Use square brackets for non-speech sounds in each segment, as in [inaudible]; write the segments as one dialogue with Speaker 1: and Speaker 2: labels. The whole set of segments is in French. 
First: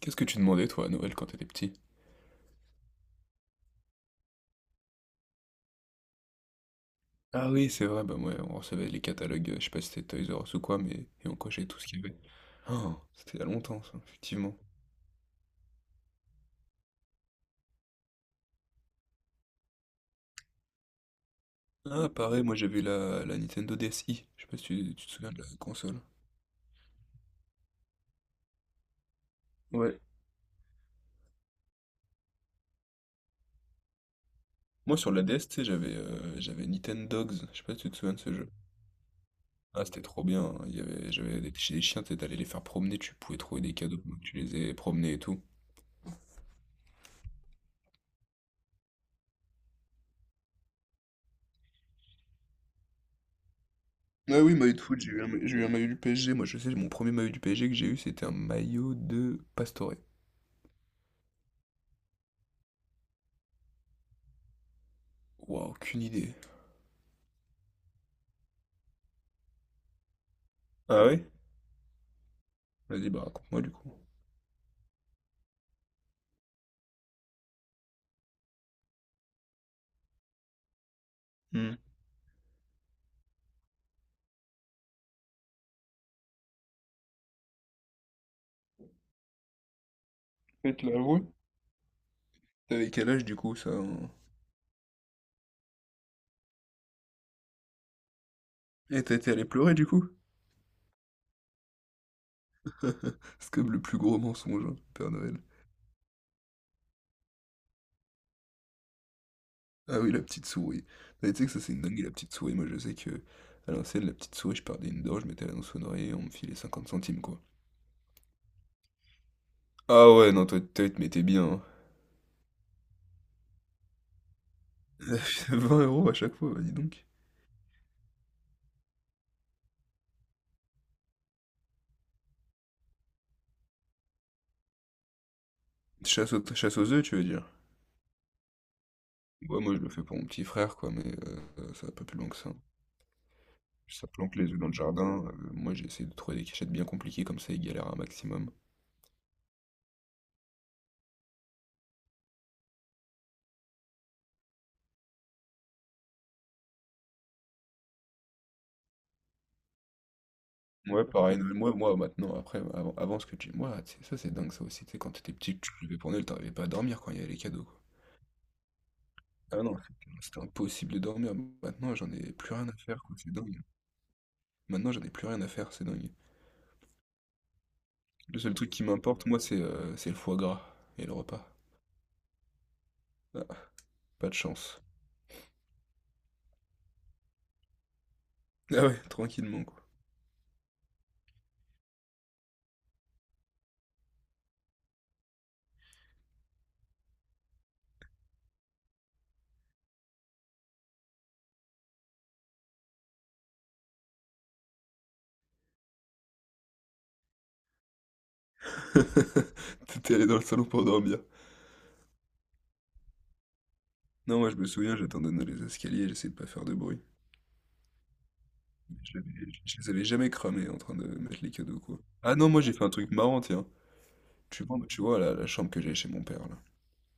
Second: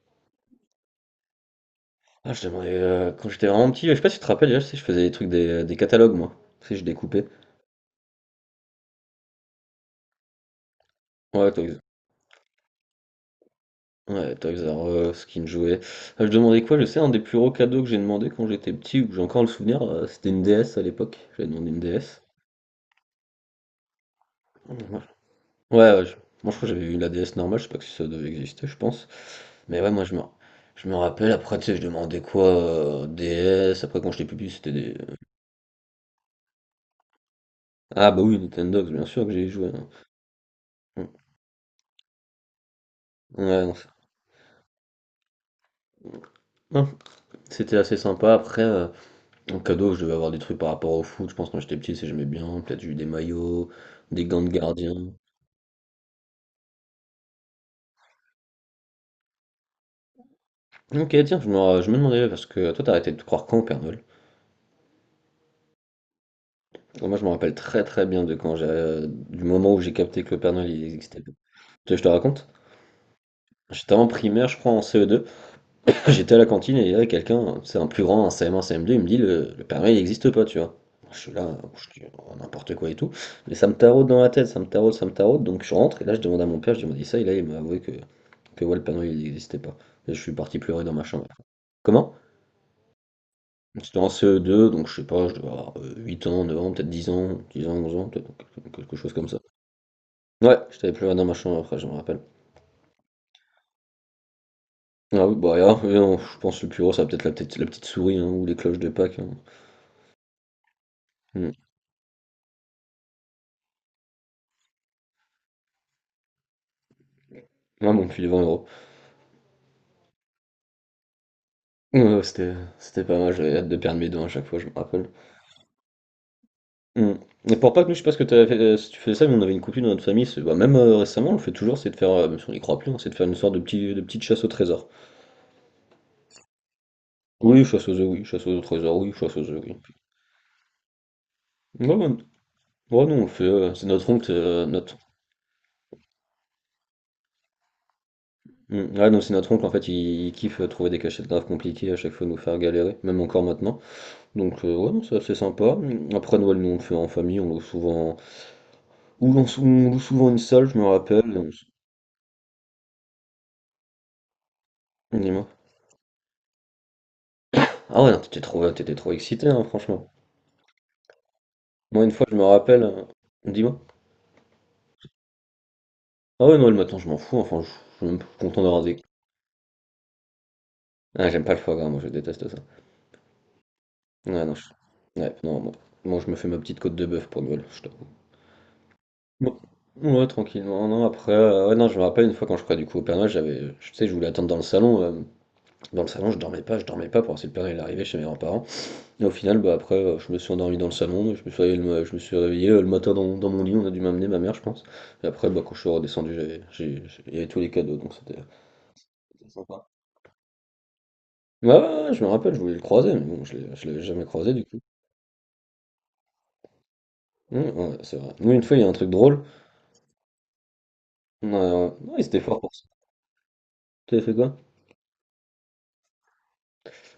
Speaker 1: Qu'est-ce que tu demandais toi à Noël quand t'étais petit?
Speaker 2: Ah, je demandais, quand j'étais vraiment petit, je sais pas si tu te rappelles, déjà, tu sais, je faisais des trucs, des catalogues, moi. Tu sais, je découpais.
Speaker 1: Ah oui, c'est vrai, bah ouais, on recevait les catalogues, je sais pas si c'était Toys R Us ou quoi, mais et on
Speaker 2: Ouais,
Speaker 1: cochait
Speaker 2: Toys
Speaker 1: tout ce qu'il y avait. Oh, c'était il y a longtemps ça,
Speaker 2: ouais,
Speaker 1: effectivement.
Speaker 2: Toys R Us, Skin Jouet. Ah, je demandais quoi? Je sais, un des plus gros cadeaux que j'ai demandé quand j'étais petit, où j'ai encore le souvenir, c'était une DS à l'époque. J'avais demandé une
Speaker 1: Ah
Speaker 2: DS.
Speaker 1: pareil, moi j'avais la Nintendo DSi, je sais pas si tu,
Speaker 2: Mmh,
Speaker 1: tu te souviens de la
Speaker 2: ouais,
Speaker 1: console.
Speaker 2: ouais, je moi, je crois que j'avais eu la DS normale, je sais pas si ça devait exister, je pense. Mais ouais,
Speaker 1: Ouais.
Speaker 2: moi, je me rappelle, après, tu sais, je demandais quoi? DS, après, quand j'étais plus petit, c'était
Speaker 1: Moi
Speaker 2: des
Speaker 1: sur la DS, tu sais, j'avais Nintendogs, je sais pas si tu te
Speaker 2: ah
Speaker 1: souviens de
Speaker 2: bah
Speaker 1: ce
Speaker 2: oui,
Speaker 1: jeu.
Speaker 2: Nintendo bien sûr que j'ai joué,
Speaker 1: Ah
Speaker 2: hein.
Speaker 1: c'était trop bien, hein, il y
Speaker 2: Mmh.
Speaker 1: avait, j'avais des, chez les chiens, t'sais, t'allais les faire promener, tu pouvais trouver
Speaker 2: Ouais, non,
Speaker 1: des
Speaker 2: c'est
Speaker 1: cadeaux, donc tu les ai promenés et tout.
Speaker 2: non, c'était assez sympa. Après, en cadeau, je devais avoir des trucs par rapport au foot. Je pense que quand j'étais petit, c'est j'aimais bien. Peut-être j'ai eu des maillots, des
Speaker 1: Ouais,
Speaker 2: gants de
Speaker 1: oui, maillot de
Speaker 2: gardien.
Speaker 1: foot, j'ai eu un maillot du PSG. Moi, je sais, mon premier maillot du PSG que j'ai eu, c'était un maillot de Pastore.
Speaker 2: Ok, tiens, je me demandais, parce que toi, t'as arrêté de croire quand au Père Noël?
Speaker 1: Waouh, aucune idée.
Speaker 2: Moi, je me rappelle très très bien de quand du moment où j'ai capté que le Père Noël, il
Speaker 1: Ah
Speaker 2: existait
Speaker 1: ouais?
Speaker 2: pas. Tu veux que je te raconte?
Speaker 1: Vas-y, bah raconte-moi du coup.
Speaker 2: J'étais en primaire, je crois, en CE2. [laughs] J'étais à la cantine et il y avait quelqu'un, c'est un plus grand, un CM1, CM2, il me dit, le Père Noël, il n'existe pas, tu vois. Je suis là,
Speaker 1: Hmm.
Speaker 2: je dis oh, n'importe quoi et tout. Mais ça me taraude dans la tête, ça me taraude, ça me taraude. Donc je rentre et là je demande à mon père, je lui demande ça et là il m'a avoué que... Que ouais, le panneau il n'existait pas. Et je suis parti
Speaker 1: Je
Speaker 2: pleurer
Speaker 1: te
Speaker 2: dans ma chambre.
Speaker 1: l'avoue.
Speaker 2: Comment?
Speaker 1: T'avais quel âge du coup, ça,
Speaker 2: C'était en
Speaker 1: hein?
Speaker 2: CE2, donc je sais pas, je devais avoir, 8 ans, 9 ans, peut-être 10 ans, 10 ans, 11 ans, peut-être quelque
Speaker 1: Eh,
Speaker 2: chose
Speaker 1: t'as
Speaker 2: comme
Speaker 1: été
Speaker 2: ça.
Speaker 1: allé pleurer du coup?
Speaker 2: Ouais, j'étais allé pleurer dans ma chambre après, je me rappelle.
Speaker 1: [laughs] C'est comme le plus gros mensonge, hein, Père
Speaker 2: Ah oui,
Speaker 1: Noël.
Speaker 2: bah, alors, oui, non, je pense le plus gros, ça va peut-être la petite souris, hein, ou les cloches de Pâques, hein.
Speaker 1: Ah oui, la petite souris. Mais tu sais
Speaker 2: Mmh.
Speaker 1: que ça, c'est une dingue la petite souris. Moi, je sais que à l'ancienne, la petite souris, je perdais une dent, je mettais la dans sonnerie et on me filait 50 centimes, quoi.
Speaker 2: Ah mon pull vent.
Speaker 1: Ah ouais, non, toi, tu te mettais bien, hein.
Speaker 2: Ouais, ouais, c'était pas mal, j'avais hâte de perdre mes dents à chaque fois, je me
Speaker 1: [laughs]
Speaker 2: rappelle.
Speaker 1: 20 € à chaque fois, bah dis donc.
Speaker 2: Mmh. Et pour Pâques, nous, je sais pas ce que tu avais fait, si tu faisais ça, mais on avait une coutume dans notre famille, c'est bah, même, récemment, on le fait toujours, c'est de faire, même si on y croit plus, hein, c'est de faire une sorte de petite chasse au trésor.
Speaker 1: Chasse aux œufs, tu veux dire?
Speaker 2: Oui, chasse aux œufs, oui, chasse aux trésors, oui, chasse aux
Speaker 1: Ouais,
Speaker 2: œufs, oui.
Speaker 1: moi je le fais pour mon petit frère, quoi, mais ça va
Speaker 2: Non,
Speaker 1: pas
Speaker 2: non,
Speaker 1: plus loin que ça.
Speaker 2: non, non, on fait, c'est
Speaker 1: Ça
Speaker 2: notre oncle,
Speaker 1: planque les œufs dans le
Speaker 2: notre...
Speaker 1: jardin. Moi j'ai essayé de trouver des cachettes bien compliquées, comme ça ils galèrent un maximum.
Speaker 2: Hmm. Ah non, c'est notre oncle, en fait, il kiffe trouver des cachettes graves compliquées, à chaque fois nous faire galérer, même encore maintenant. Donc, ouais, non, c'est assez sympa. Hmm. Après Noël, nous, on le fait en famille, on loue souvent... Ou on, on loue souvent une salle, je me
Speaker 1: Ouais,
Speaker 2: rappelle.
Speaker 1: pareil, Noël, moi maintenant, après, avant ce que tu. Moi, tu sais, ça c'est dingue ça aussi, tu sais, quand t'étais
Speaker 2: Dis-moi.
Speaker 1: petit, tu devais pour Noël, t'arrivais pas à dormir quand il y avait les cadeaux, quoi.
Speaker 2: Ah ouais, non, t'étais trop excité, hein,
Speaker 1: Ah non,
Speaker 2: franchement.
Speaker 1: c'était impossible de dormir. Maintenant,
Speaker 2: Moi, une
Speaker 1: j'en
Speaker 2: fois,
Speaker 1: ai
Speaker 2: je me
Speaker 1: plus rien à
Speaker 2: rappelle...
Speaker 1: faire, quoi, c'est dingue.
Speaker 2: Dis-moi.
Speaker 1: Maintenant, j'en ai plus rien à faire, c'est dingue.
Speaker 2: Ah ouais, Noël, maintenant, je m'en fous, enfin, je suis même
Speaker 1: Le seul
Speaker 2: content
Speaker 1: truc
Speaker 2: d'avoir
Speaker 1: qui
Speaker 2: des...
Speaker 1: m'importe, moi, c'est le foie gras et le
Speaker 2: Ah, j'aime
Speaker 1: repas.
Speaker 2: pas le foie gras, moi, je déteste ça.
Speaker 1: Ah, pas de
Speaker 2: Ouais, non, je...
Speaker 1: chance.
Speaker 2: ouais, non, bon. Moi, je me fais ma petite côte de bœuf pour Noël, je t'avoue.
Speaker 1: Ah ouais,
Speaker 2: Bon.
Speaker 1: tranquillement, quoi.
Speaker 2: Ouais, tranquillement. Non, après, ouais, non, je me rappelle une fois quand je crois du coup au Père Noël, je sais, je voulais attendre dans le salon. Dans le salon, je dormais pas pour voir si le Père Noël arrivait chez mes grands-parents. Et au final, bah après, je me suis endormi dans le salon, je me suis réveillé, le matin dans, mon lit, on a dû m'amener ma mère, je pense. Et après, bah quand je suis redescendu, il y avait tous les cadeaux, donc c'était sympa.
Speaker 1: [laughs] T'étais allé dans le salon pour dormir.
Speaker 2: Ouais, ouais, ouais, je me rappelle, je voulais le croiser, mais bon, je l'avais jamais
Speaker 1: Non, moi
Speaker 2: croisé
Speaker 1: je
Speaker 2: du
Speaker 1: me
Speaker 2: coup.
Speaker 1: souviens, j'attendais dans les escaliers, j'essayais de pas faire de bruit.
Speaker 2: Ouais, c'est vrai. Nous, une fois, il y a un truc drôle.
Speaker 1: Je les avais jamais cramés en train de mettre
Speaker 2: Ouais, ouais.
Speaker 1: les cadeaux,
Speaker 2: Non,
Speaker 1: quoi.
Speaker 2: ils
Speaker 1: Ah
Speaker 2: étaient
Speaker 1: non,
Speaker 2: forts
Speaker 1: moi j'ai
Speaker 2: pour ça.
Speaker 1: fait un truc marrant, tiens.
Speaker 2: T'avais fait quoi?
Speaker 1: Tu vois la chambre que j'avais chez mon père, là.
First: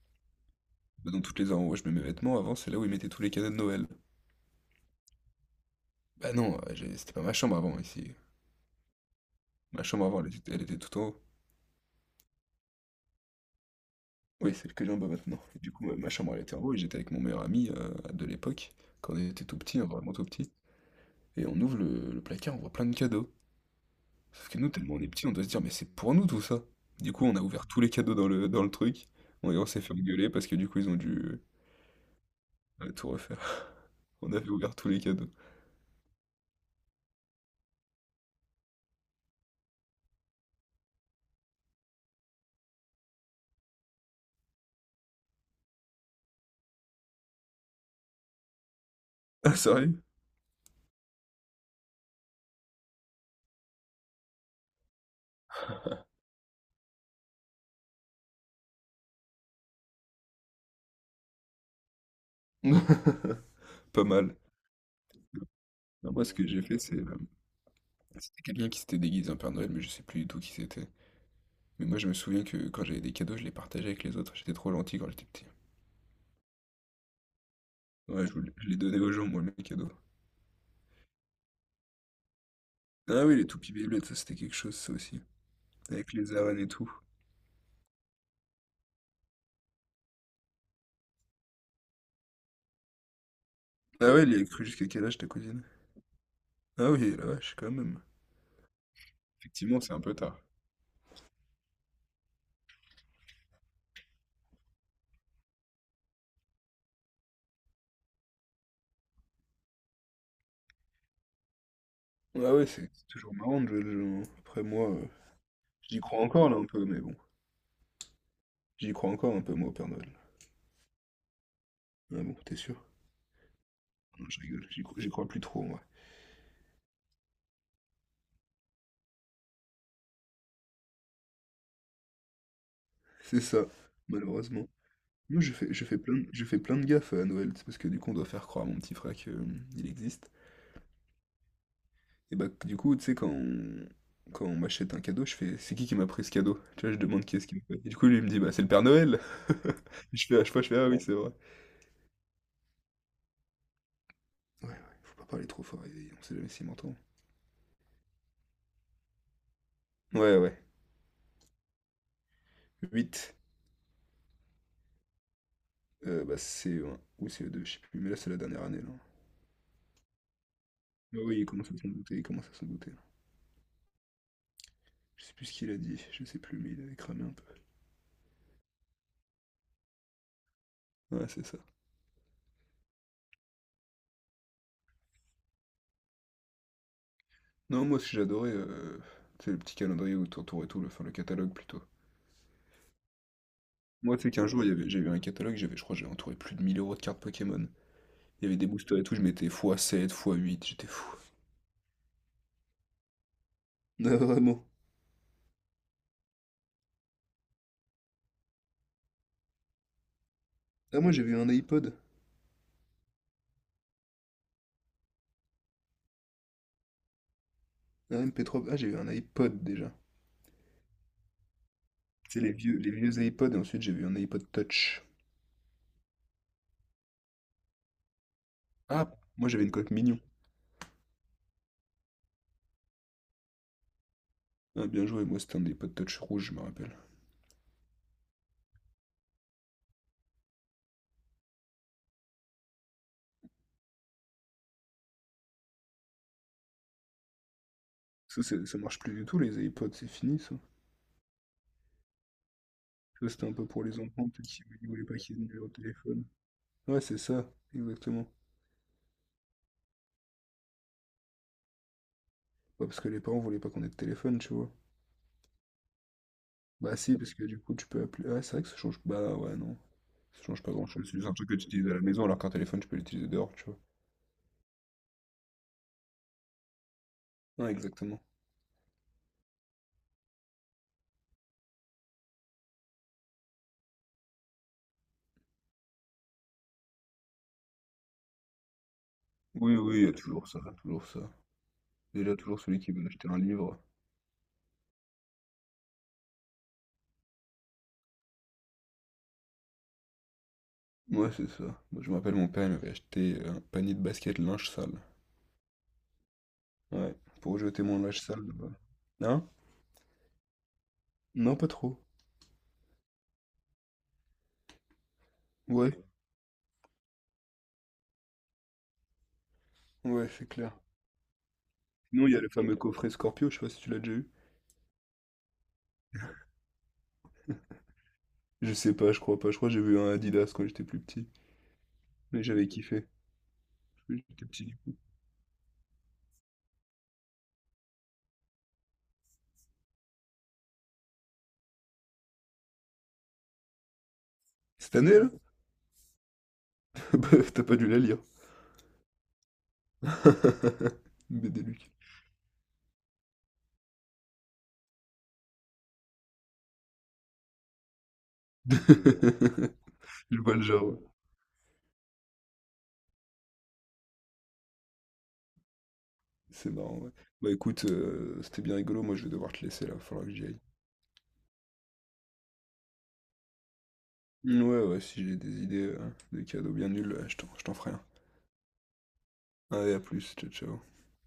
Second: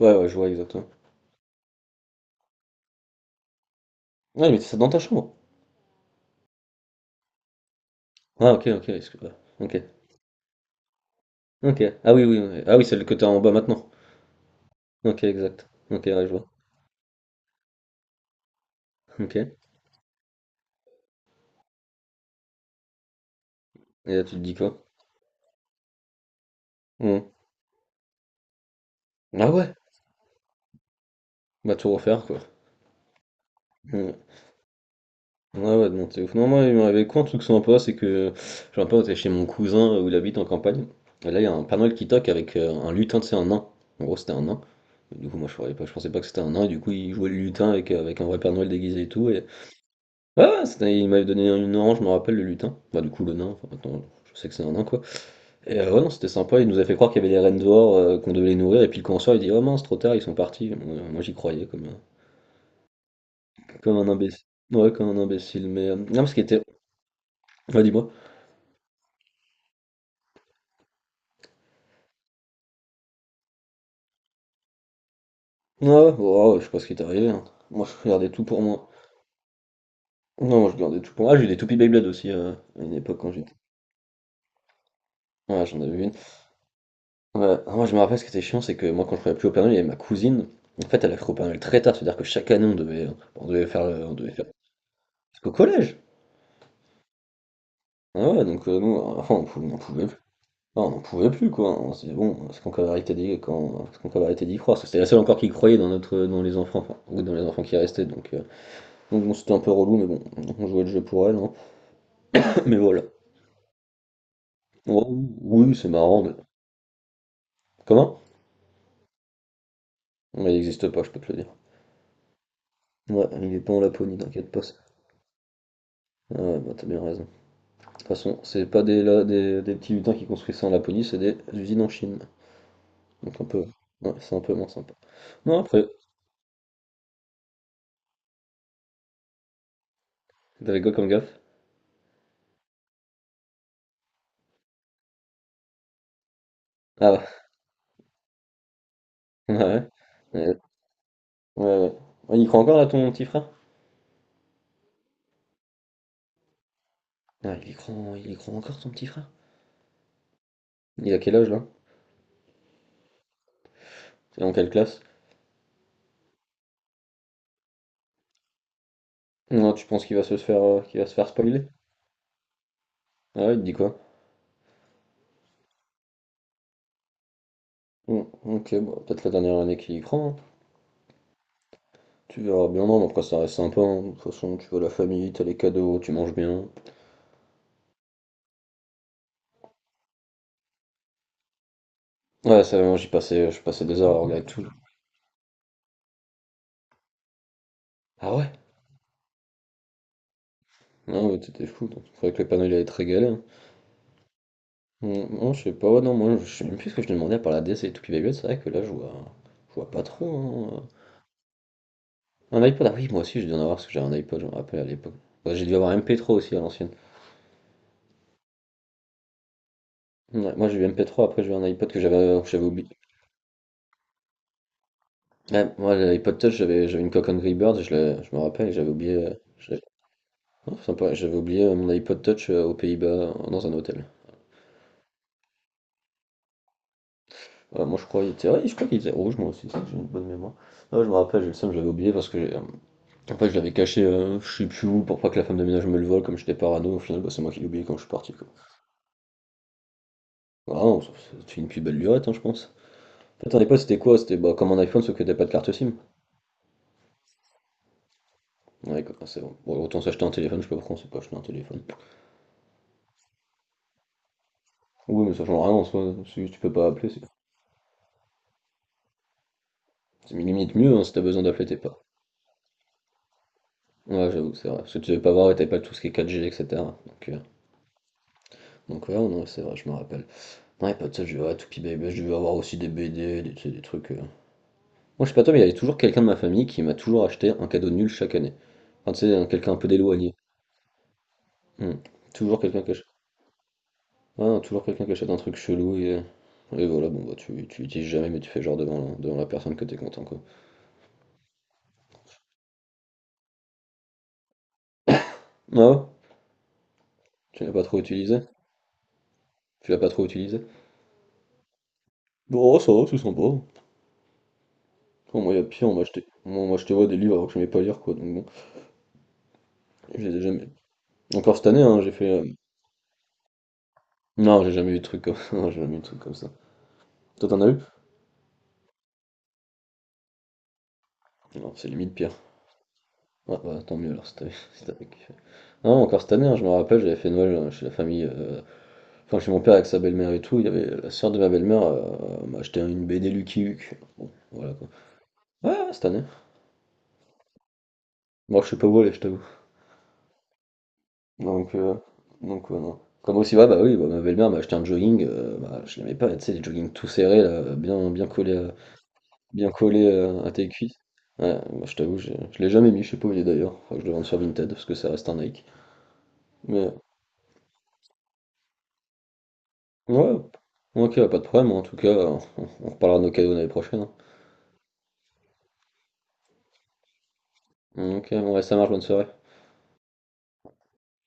Speaker 2: Ouais, ouais, je vois exactement.
Speaker 1: Bah, dans toutes les endroits où je mets mes vêtements, avant, c'est là où ils mettaient tous les cadeaux de Noël.
Speaker 2: Ouais, mais ça dans ta chambre.
Speaker 1: Bah non, c'était pas ma chambre avant, ici.
Speaker 2: Ah, ok, ok, ouais, ok,
Speaker 1: Ma chambre avant, elle était tout en haut.
Speaker 2: ok. Ah oui, oui, oui. Ah oui, celle que t'as en bas maintenant.
Speaker 1: Oui, celle que j'ai en bas
Speaker 2: Ok,
Speaker 1: maintenant. Et
Speaker 2: exact.
Speaker 1: du coup,
Speaker 2: Ok,
Speaker 1: ma
Speaker 2: ouais, je
Speaker 1: chambre, elle
Speaker 2: vois.
Speaker 1: était en haut et j'étais avec mon meilleur ami de l'époque, quand on
Speaker 2: Ok.
Speaker 1: était
Speaker 2: Et
Speaker 1: tout petit, hein, vraiment tout petit. Et on ouvre le placard, on voit plein de cadeaux.
Speaker 2: là, tu te
Speaker 1: Sauf
Speaker 2: dis
Speaker 1: que nous,
Speaker 2: quoi?
Speaker 1: tellement on est petits, on doit se dire, mais c'est pour nous tout ça. Du
Speaker 2: Hmm.
Speaker 1: coup, on a ouvert tous les cadeaux dans le truc.
Speaker 2: Ah
Speaker 1: Bon, et on
Speaker 2: ouais,
Speaker 1: s'est fait engueuler parce que du coup, ils ont dû
Speaker 2: bah tout refaire, quoi.
Speaker 1: tout refaire.
Speaker 2: Hmm.
Speaker 1: [laughs] On avait ouvert tous les cadeaux.
Speaker 2: Ouais, ouais, non, c'est ouf. Non, moi, il m'arrivait quoi un truc sympa, c'est que j'ai un pote, c'est chez mon cousin où il habite en campagne. Et là, il y a un Père Noël qui toque avec un lutin, tu sais, un nain. En gros, c'était un nain. Et du coup, moi, je savais pas, je pensais pas que c'était un nain, et du coup, il jouait le lutin avec, avec un vrai Père Noël déguisé et tout. Et...
Speaker 1: Ah, sérieux?
Speaker 2: Ah, ouais, c'était il m'avait donné une orange, je me rappelle, le lutin. Bah, du coup, le nain, enfin maintenant, je sais que c'est un nain, quoi. Et ouais, non, c'était sympa, il nous a fait croire qu'il y avait des rennes dehors, qu'on devait les nourrir, et puis le on il dit, oh mince, trop tard, ils sont partis. Moi, j'y croyais, comme,
Speaker 1: [laughs]
Speaker 2: comme
Speaker 1: Pas
Speaker 2: un
Speaker 1: mal.
Speaker 2: imbécile. Ouais, comme un imbécile, mais...
Speaker 1: Non, moi,
Speaker 2: Non,
Speaker 1: ce
Speaker 2: ce qui
Speaker 1: que
Speaker 2: était...
Speaker 1: j'ai fait,
Speaker 2: Ouais, dis-moi.
Speaker 1: c'était quelqu'un qui s'était déguisé en Père Noël, mais je sais plus du tout qui c'était. Mais moi, je me souviens que quand j'avais des cadeaux, je les partageais avec les autres. J'étais trop gentil quand j'étais petit.
Speaker 2: Ouais, ouais, ouais, ouais, je sais pas ce qui est arrivé, hein. Moi, je
Speaker 1: Ouais,
Speaker 2: gardais tout pour
Speaker 1: je les
Speaker 2: moi.
Speaker 1: donnais aux gens, moi, mes cadeaux.
Speaker 2: Non, moi, je gardais tout pour moi. Ah, j'ai eu des toupies Beyblade aussi, à une époque,
Speaker 1: Ah
Speaker 2: quand
Speaker 1: oui, les
Speaker 2: j'étais...
Speaker 1: toupies Beyblade, ça c'était quelque chose, ça aussi.
Speaker 2: Ouais, j'en avais une.
Speaker 1: Avec les arènes et tout.
Speaker 2: Ouais. Ah, moi, je me rappelle ce qui était chiant, c'est que moi, quand je travaillais plus au Père Noël, il y avait ma cousine. En fait, elle a cru au Père Noël très tard, c'est-à-dire que chaque année, on
Speaker 1: Ah ouais,
Speaker 2: devait
Speaker 1: elle y a
Speaker 2: faire
Speaker 1: cru jusqu'à quel âge ta
Speaker 2: jusqu'au
Speaker 1: cousine?
Speaker 2: collège.
Speaker 1: Ah oui, la vache, quand même.
Speaker 2: Ah ouais, donc nous, enfin, on en
Speaker 1: Effectivement, c'est
Speaker 2: pouvait
Speaker 1: un peu
Speaker 2: plus.
Speaker 1: tard.
Speaker 2: Ah, on n'en pouvait plus, quoi. On s'est dit, bon, est-ce qu'on peut arrêter d'y croire? Parce que c'était la seule encore qui croyait dans notre, dans les enfants, enfin, ou dans les enfants qui restaient, donc bon, c'était un peu relou, mais bon, on jouait le jeu pour elle, hein.
Speaker 1: Ah
Speaker 2: [laughs]
Speaker 1: ouais,
Speaker 2: Mais
Speaker 1: c'est
Speaker 2: voilà.
Speaker 1: c'est toujours marrant de jouer le jeu, hein. Après, moi,
Speaker 2: Oh, oui, c'est
Speaker 1: j'y crois
Speaker 2: marrant, mais
Speaker 1: encore là un peu, mais bon.
Speaker 2: comment?
Speaker 1: J'y crois encore un peu, moi, au Père Noël.
Speaker 2: Mais il n'existe pas, je peux te le dire.
Speaker 1: Ah bon, t'es sûr?
Speaker 2: Ouais, il est pas en Laponie,
Speaker 1: Non, je
Speaker 2: t'inquiète pas.
Speaker 1: rigole, j'y crois plus trop, moi.
Speaker 2: Ah ouais, bah, t'as bien raison. Toute façon, c'est pas des petits lutins qui construisent ça en Laponie, c'est des usines en Chine. Donc
Speaker 1: C'est
Speaker 2: un peu,
Speaker 1: ça,
Speaker 2: ouais, c'est un peu moins
Speaker 1: malheureusement.
Speaker 2: sympa.
Speaker 1: Moi,
Speaker 2: Non, après,
Speaker 1: je fais plein de gaffes à Noël, c'est parce que du coup, on doit faire croire à mon petit frère que il existe.
Speaker 2: t'avais quoi comme gaffe?
Speaker 1: Et bah, du coup, tu sais, quand on m'achète un cadeau, je fais, c'est qui m'a pris ce cadeau? Tu vois, je
Speaker 2: Ah ouais,
Speaker 1: demande qui est-ce qui m'a fait. Et du coup, lui, il me dit, bah, c'est le Père Noël!
Speaker 2: [laughs] ouais,
Speaker 1: [laughs] Je fais, à chaque
Speaker 2: ouais,
Speaker 1: fois, je fais, ah oui, c'est vrai.
Speaker 2: ouais, ouais. Ouais, il y croit encore là ton petit frère?
Speaker 1: Ouais, ouais, faut pas parler trop fort, on sait jamais s'il m'entend.
Speaker 2: Ah, il y croit encore ton petit frère?
Speaker 1: Ouais, ouais.
Speaker 2: Il a quel âge là?
Speaker 1: 8.
Speaker 2: C'est dans quelle classe?
Speaker 1: Bah, CE1 ou CE2 je sais plus, mais là c'est la dernière année là.
Speaker 2: Non, tu penses qu'il va se
Speaker 1: Ah
Speaker 2: faire
Speaker 1: oui, il
Speaker 2: spoiler?
Speaker 1: commence à s'en douter, il commence à s'en douter là.
Speaker 2: Ah ouais, il te dit quoi?
Speaker 1: Je sais plus ce qu'il a dit, je sais plus, mais il avait cramé un peu.
Speaker 2: Bon, ok, bon, peut-être la dernière année qu'il y croit, hein.
Speaker 1: Ouais, c'est ça.
Speaker 2: Tu verras bien, non, mais après ça reste sympa, hein. De toute façon, tu vois la famille, t'as les cadeaux, tu manges bien.
Speaker 1: Non, moi aussi j'adorais, tu sais, le petit calendrier où tu entourais tout, enfin le catalogue plutôt.
Speaker 2: Ouais, ça, moi j'y passais, je passais des heures
Speaker 1: Moi,
Speaker 2: à
Speaker 1: tu sais
Speaker 2: regarder
Speaker 1: qu'un jour,
Speaker 2: tout.
Speaker 1: j'ai eu un catalogue, j'avais, je crois, que j'ai entouré plus de 1 000 € de cartes Pokémon. Il
Speaker 2: Ah
Speaker 1: y
Speaker 2: ouais?
Speaker 1: avait des boosters et tout, je mettais fois sept fois huit j'étais fou.
Speaker 2: Non, ouais, t'étais fou, donc faudrait que le panneau il allait te régaler, hein.
Speaker 1: Ah, vraiment.
Speaker 2: Non, je sais pas, ouais, non, moi je sais même plus ce que je demandais à part la DC et tout qui va bien, c'est vrai que là je vois pas trop, hein.
Speaker 1: Ah, moi, j'ai vu un iPod,
Speaker 2: Un iPod, ah oui, moi aussi je dû en avoir parce que j'avais un iPod, je me rappelle à l'époque. Ouais, j'ai dû avoir un MP3 aussi à l'ancienne.
Speaker 1: un MP3 ah, j'ai eu un iPod déjà.
Speaker 2: Ouais, moi j'ai eu MP3, après j'ai eu un iPod que
Speaker 1: C'est
Speaker 2: j'avais que
Speaker 1: les
Speaker 2: j'avais
Speaker 1: vieux,
Speaker 2: oublié.
Speaker 1: les vieux iPods, et ensuite j'ai vu un iPod Touch.
Speaker 2: Ouais, moi l'iPod Touch, j'avais une Coke Angry Birds, je me rappelle, et j'avais
Speaker 1: Ah,
Speaker 2: oublié.
Speaker 1: moi j'avais une coque mignon.
Speaker 2: Oh, sympa, j'avais oublié mon iPod Touch aux Pays-Bas dans un hôtel.
Speaker 1: Ah, bien joué, moi c'était un iPod Touch rouge, je me rappelle.
Speaker 2: Voilà, moi je crois qu'il était, ouais, je crois qu'il était rouge moi aussi, c'est que j'ai une bonne mémoire. Ouais, je me rappelle, j'ai le seum, j'avais oublié En fait, je l'avais caché, je sais plus où, pour pas que la femme de ménage me le vole, comme j'étais parano, au final, bah, c'est moi qui l'ai oublié quand je suis parti, quoi.
Speaker 1: Ça marche plus du tout, les iPods, c'est fini ça.
Speaker 2: Ah non, c'était une plus belle lurette, hein, je pense.
Speaker 1: Ça c'était
Speaker 2: En
Speaker 1: un
Speaker 2: fait, à
Speaker 1: peu
Speaker 2: l'époque,
Speaker 1: pour
Speaker 2: c'était
Speaker 1: les
Speaker 2: quoi?
Speaker 1: enfants,
Speaker 2: C'était
Speaker 1: peut-être
Speaker 2: bah,
Speaker 1: qu'ils
Speaker 2: comme un
Speaker 1: ils
Speaker 2: iPhone,
Speaker 1: voulaient
Speaker 2: sauf
Speaker 1: pas
Speaker 2: que t'as
Speaker 1: qu'ils aient
Speaker 2: pas
Speaker 1: de
Speaker 2: de
Speaker 1: numéro
Speaker 2: carte
Speaker 1: de
Speaker 2: SIM.
Speaker 1: téléphone. Ouais, c'est ça, exactement.
Speaker 2: Ouais, quoi, c'est bon. Bon, autant s'acheter un téléphone, je sais pas pourquoi on s'est pas acheté un téléphone.
Speaker 1: Ouais, parce que les parents voulaient pas qu'on ait de téléphone, tu vois.
Speaker 2: Oui, mais ça change rien en soi, si tu peux pas
Speaker 1: Bah
Speaker 2: appeler,
Speaker 1: si,
Speaker 2: c'est
Speaker 1: parce que du coup tu peux appeler. Ah, c'est vrai que ça change. Bah ouais, non.
Speaker 2: c'est
Speaker 1: Ça change pas
Speaker 2: limite mieux, hein,
Speaker 1: grand-chose.
Speaker 2: si
Speaker 1: C'est
Speaker 2: t'as
Speaker 1: juste un
Speaker 2: besoin
Speaker 1: truc que
Speaker 2: d'appeler,
Speaker 1: tu
Speaker 2: t'es
Speaker 1: utilises à la
Speaker 2: pas.
Speaker 1: maison, alors qu'un téléphone tu peux l'utiliser dehors, tu vois.
Speaker 2: Ouais, j'avoue, c'est vrai. Parce que tu devais pas voir, et t'avais pas tout ce qui est 4G, etc. Donc, euh,
Speaker 1: Ouais, exactement.
Speaker 2: donc ouais, non, c'est vrai, je me rappelle. Ouais, pas de ça, je devais, ouais, Toupie Baby, je devais avoir aussi des BD, des, tu sais, des trucs. Moi, je sais pas toi, mais il y avait toujours quelqu'un de ma famille qui m'a toujours acheté un cadeau nul chaque année. Enfin, tu sais, quelqu'un
Speaker 1: Oui,
Speaker 2: un peu
Speaker 1: oui, il y a
Speaker 2: d'éloigné.
Speaker 1: toujours ça, toujours ça.
Speaker 2: Hmm.
Speaker 1: Déjà,
Speaker 2: Toujours
Speaker 1: toujours celui
Speaker 2: quelqu'un qui
Speaker 1: qui
Speaker 2: achète...
Speaker 1: veut acheter un livre.
Speaker 2: ouais, toujours quelqu'un qui achète un truc chelou et... Et voilà, bon, bah, tu l'utilises jamais, mais tu fais genre devant, devant la personne que t'es content, quoi.
Speaker 1: Ouais, c'est ça. Moi, je me rappelle, mon père, il m'avait acheté un panier de basket linge sale.
Speaker 2: Ah ouais?
Speaker 1: Ouais, pour
Speaker 2: Tu l'as pas
Speaker 1: jeter
Speaker 2: trop
Speaker 1: mon linge sale
Speaker 2: utilisé?
Speaker 1: là-bas. Hein?
Speaker 2: Tu l'as pas trop utilisé?
Speaker 1: Non, pas trop.
Speaker 2: Bon, ça va, c'est sympa. Bon, moi, il y a pire,
Speaker 1: Ouais,
Speaker 2: on m'a acheté... Moi, moi, je te vois des livres alors que je n'aimais pas lire, quoi, donc bon, je
Speaker 1: ouais,
Speaker 2: les ai
Speaker 1: c'est
Speaker 2: jamais...
Speaker 1: clair.
Speaker 2: Encore cette année, hein, j'ai
Speaker 1: Sinon,
Speaker 2: fait...
Speaker 1: il y a le fameux coffret Scorpio, je sais pas si tu l'as déjà eu.
Speaker 2: Non, j'ai jamais eu de truc comme... [laughs] non, j'ai jamais eu de truc comme ça. Toi, t'en as eu?
Speaker 1: Je sais pas, je crois pas. Je crois que j'ai vu un Adidas quand j'étais plus petit.
Speaker 2: Non, c'est limite pire.
Speaker 1: Mais j'avais kiffé.
Speaker 2: Ah bah, tant mieux
Speaker 1: Oui,
Speaker 2: alors, si
Speaker 1: j'étais
Speaker 2: t'avais...
Speaker 1: petit
Speaker 2: [laughs]
Speaker 1: du
Speaker 2: si
Speaker 1: coup.
Speaker 2: t'avais- Non, encore cette année, hein, je me rappelle, j'avais fait Noël chez la famille, enfin chez mon père avec sa belle-mère et tout. Il y avait la sœur de ma belle-mère m'a acheté une BD Lucky Luke. Bon, voilà quoi.
Speaker 1: Cette année, là?
Speaker 2: Ouais, ouais, cette année.
Speaker 1: [laughs] Bah, t'as pas dû la lire.
Speaker 2: Moi, je sais pas où aller, je t'avoue.
Speaker 1: [laughs] BD
Speaker 2: Donc,
Speaker 1: Luc.
Speaker 2: euh, donc ouais, non. Comme aussi, ouais, bah oui, bah, ma belle-mère m'a acheté un jogging. Bah, je l'aimais pas, tu sais, les joggings tout serrés, là, bien, bien collés,
Speaker 1: [laughs] Je
Speaker 2: à
Speaker 1: vois le
Speaker 2: tes
Speaker 1: genre,
Speaker 2: cuisses.
Speaker 1: ouais.
Speaker 2: Ouais, moi, je t'avoue, je l'ai jamais mis, je sais pas où il est d'ailleurs. Faudrait que je le vende sur Vinted parce que ça reste un Nike.
Speaker 1: C'est
Speaker 2: Mais
Speaker 1: marrant, ouais. Bah écoute, c'était bien rigolo. Moi, je vais devoir te laisser là. Faudra que
Speaker 2: ouais,
Speaker 1: j'y aille.
Speaker 2: ok, pas de problème. En tout cas, on reparlera de nos cadeaux l'année prochaine, hein.
Speaker 1: Ouais, ouais, si j'ai des idées de cadeaux bien nuls, je t'en ferai un.
Speaker 2: Ok, ouais, ça marche, bonne soirée.
Speaker 1: Allez, à plus. Ciao, ciao.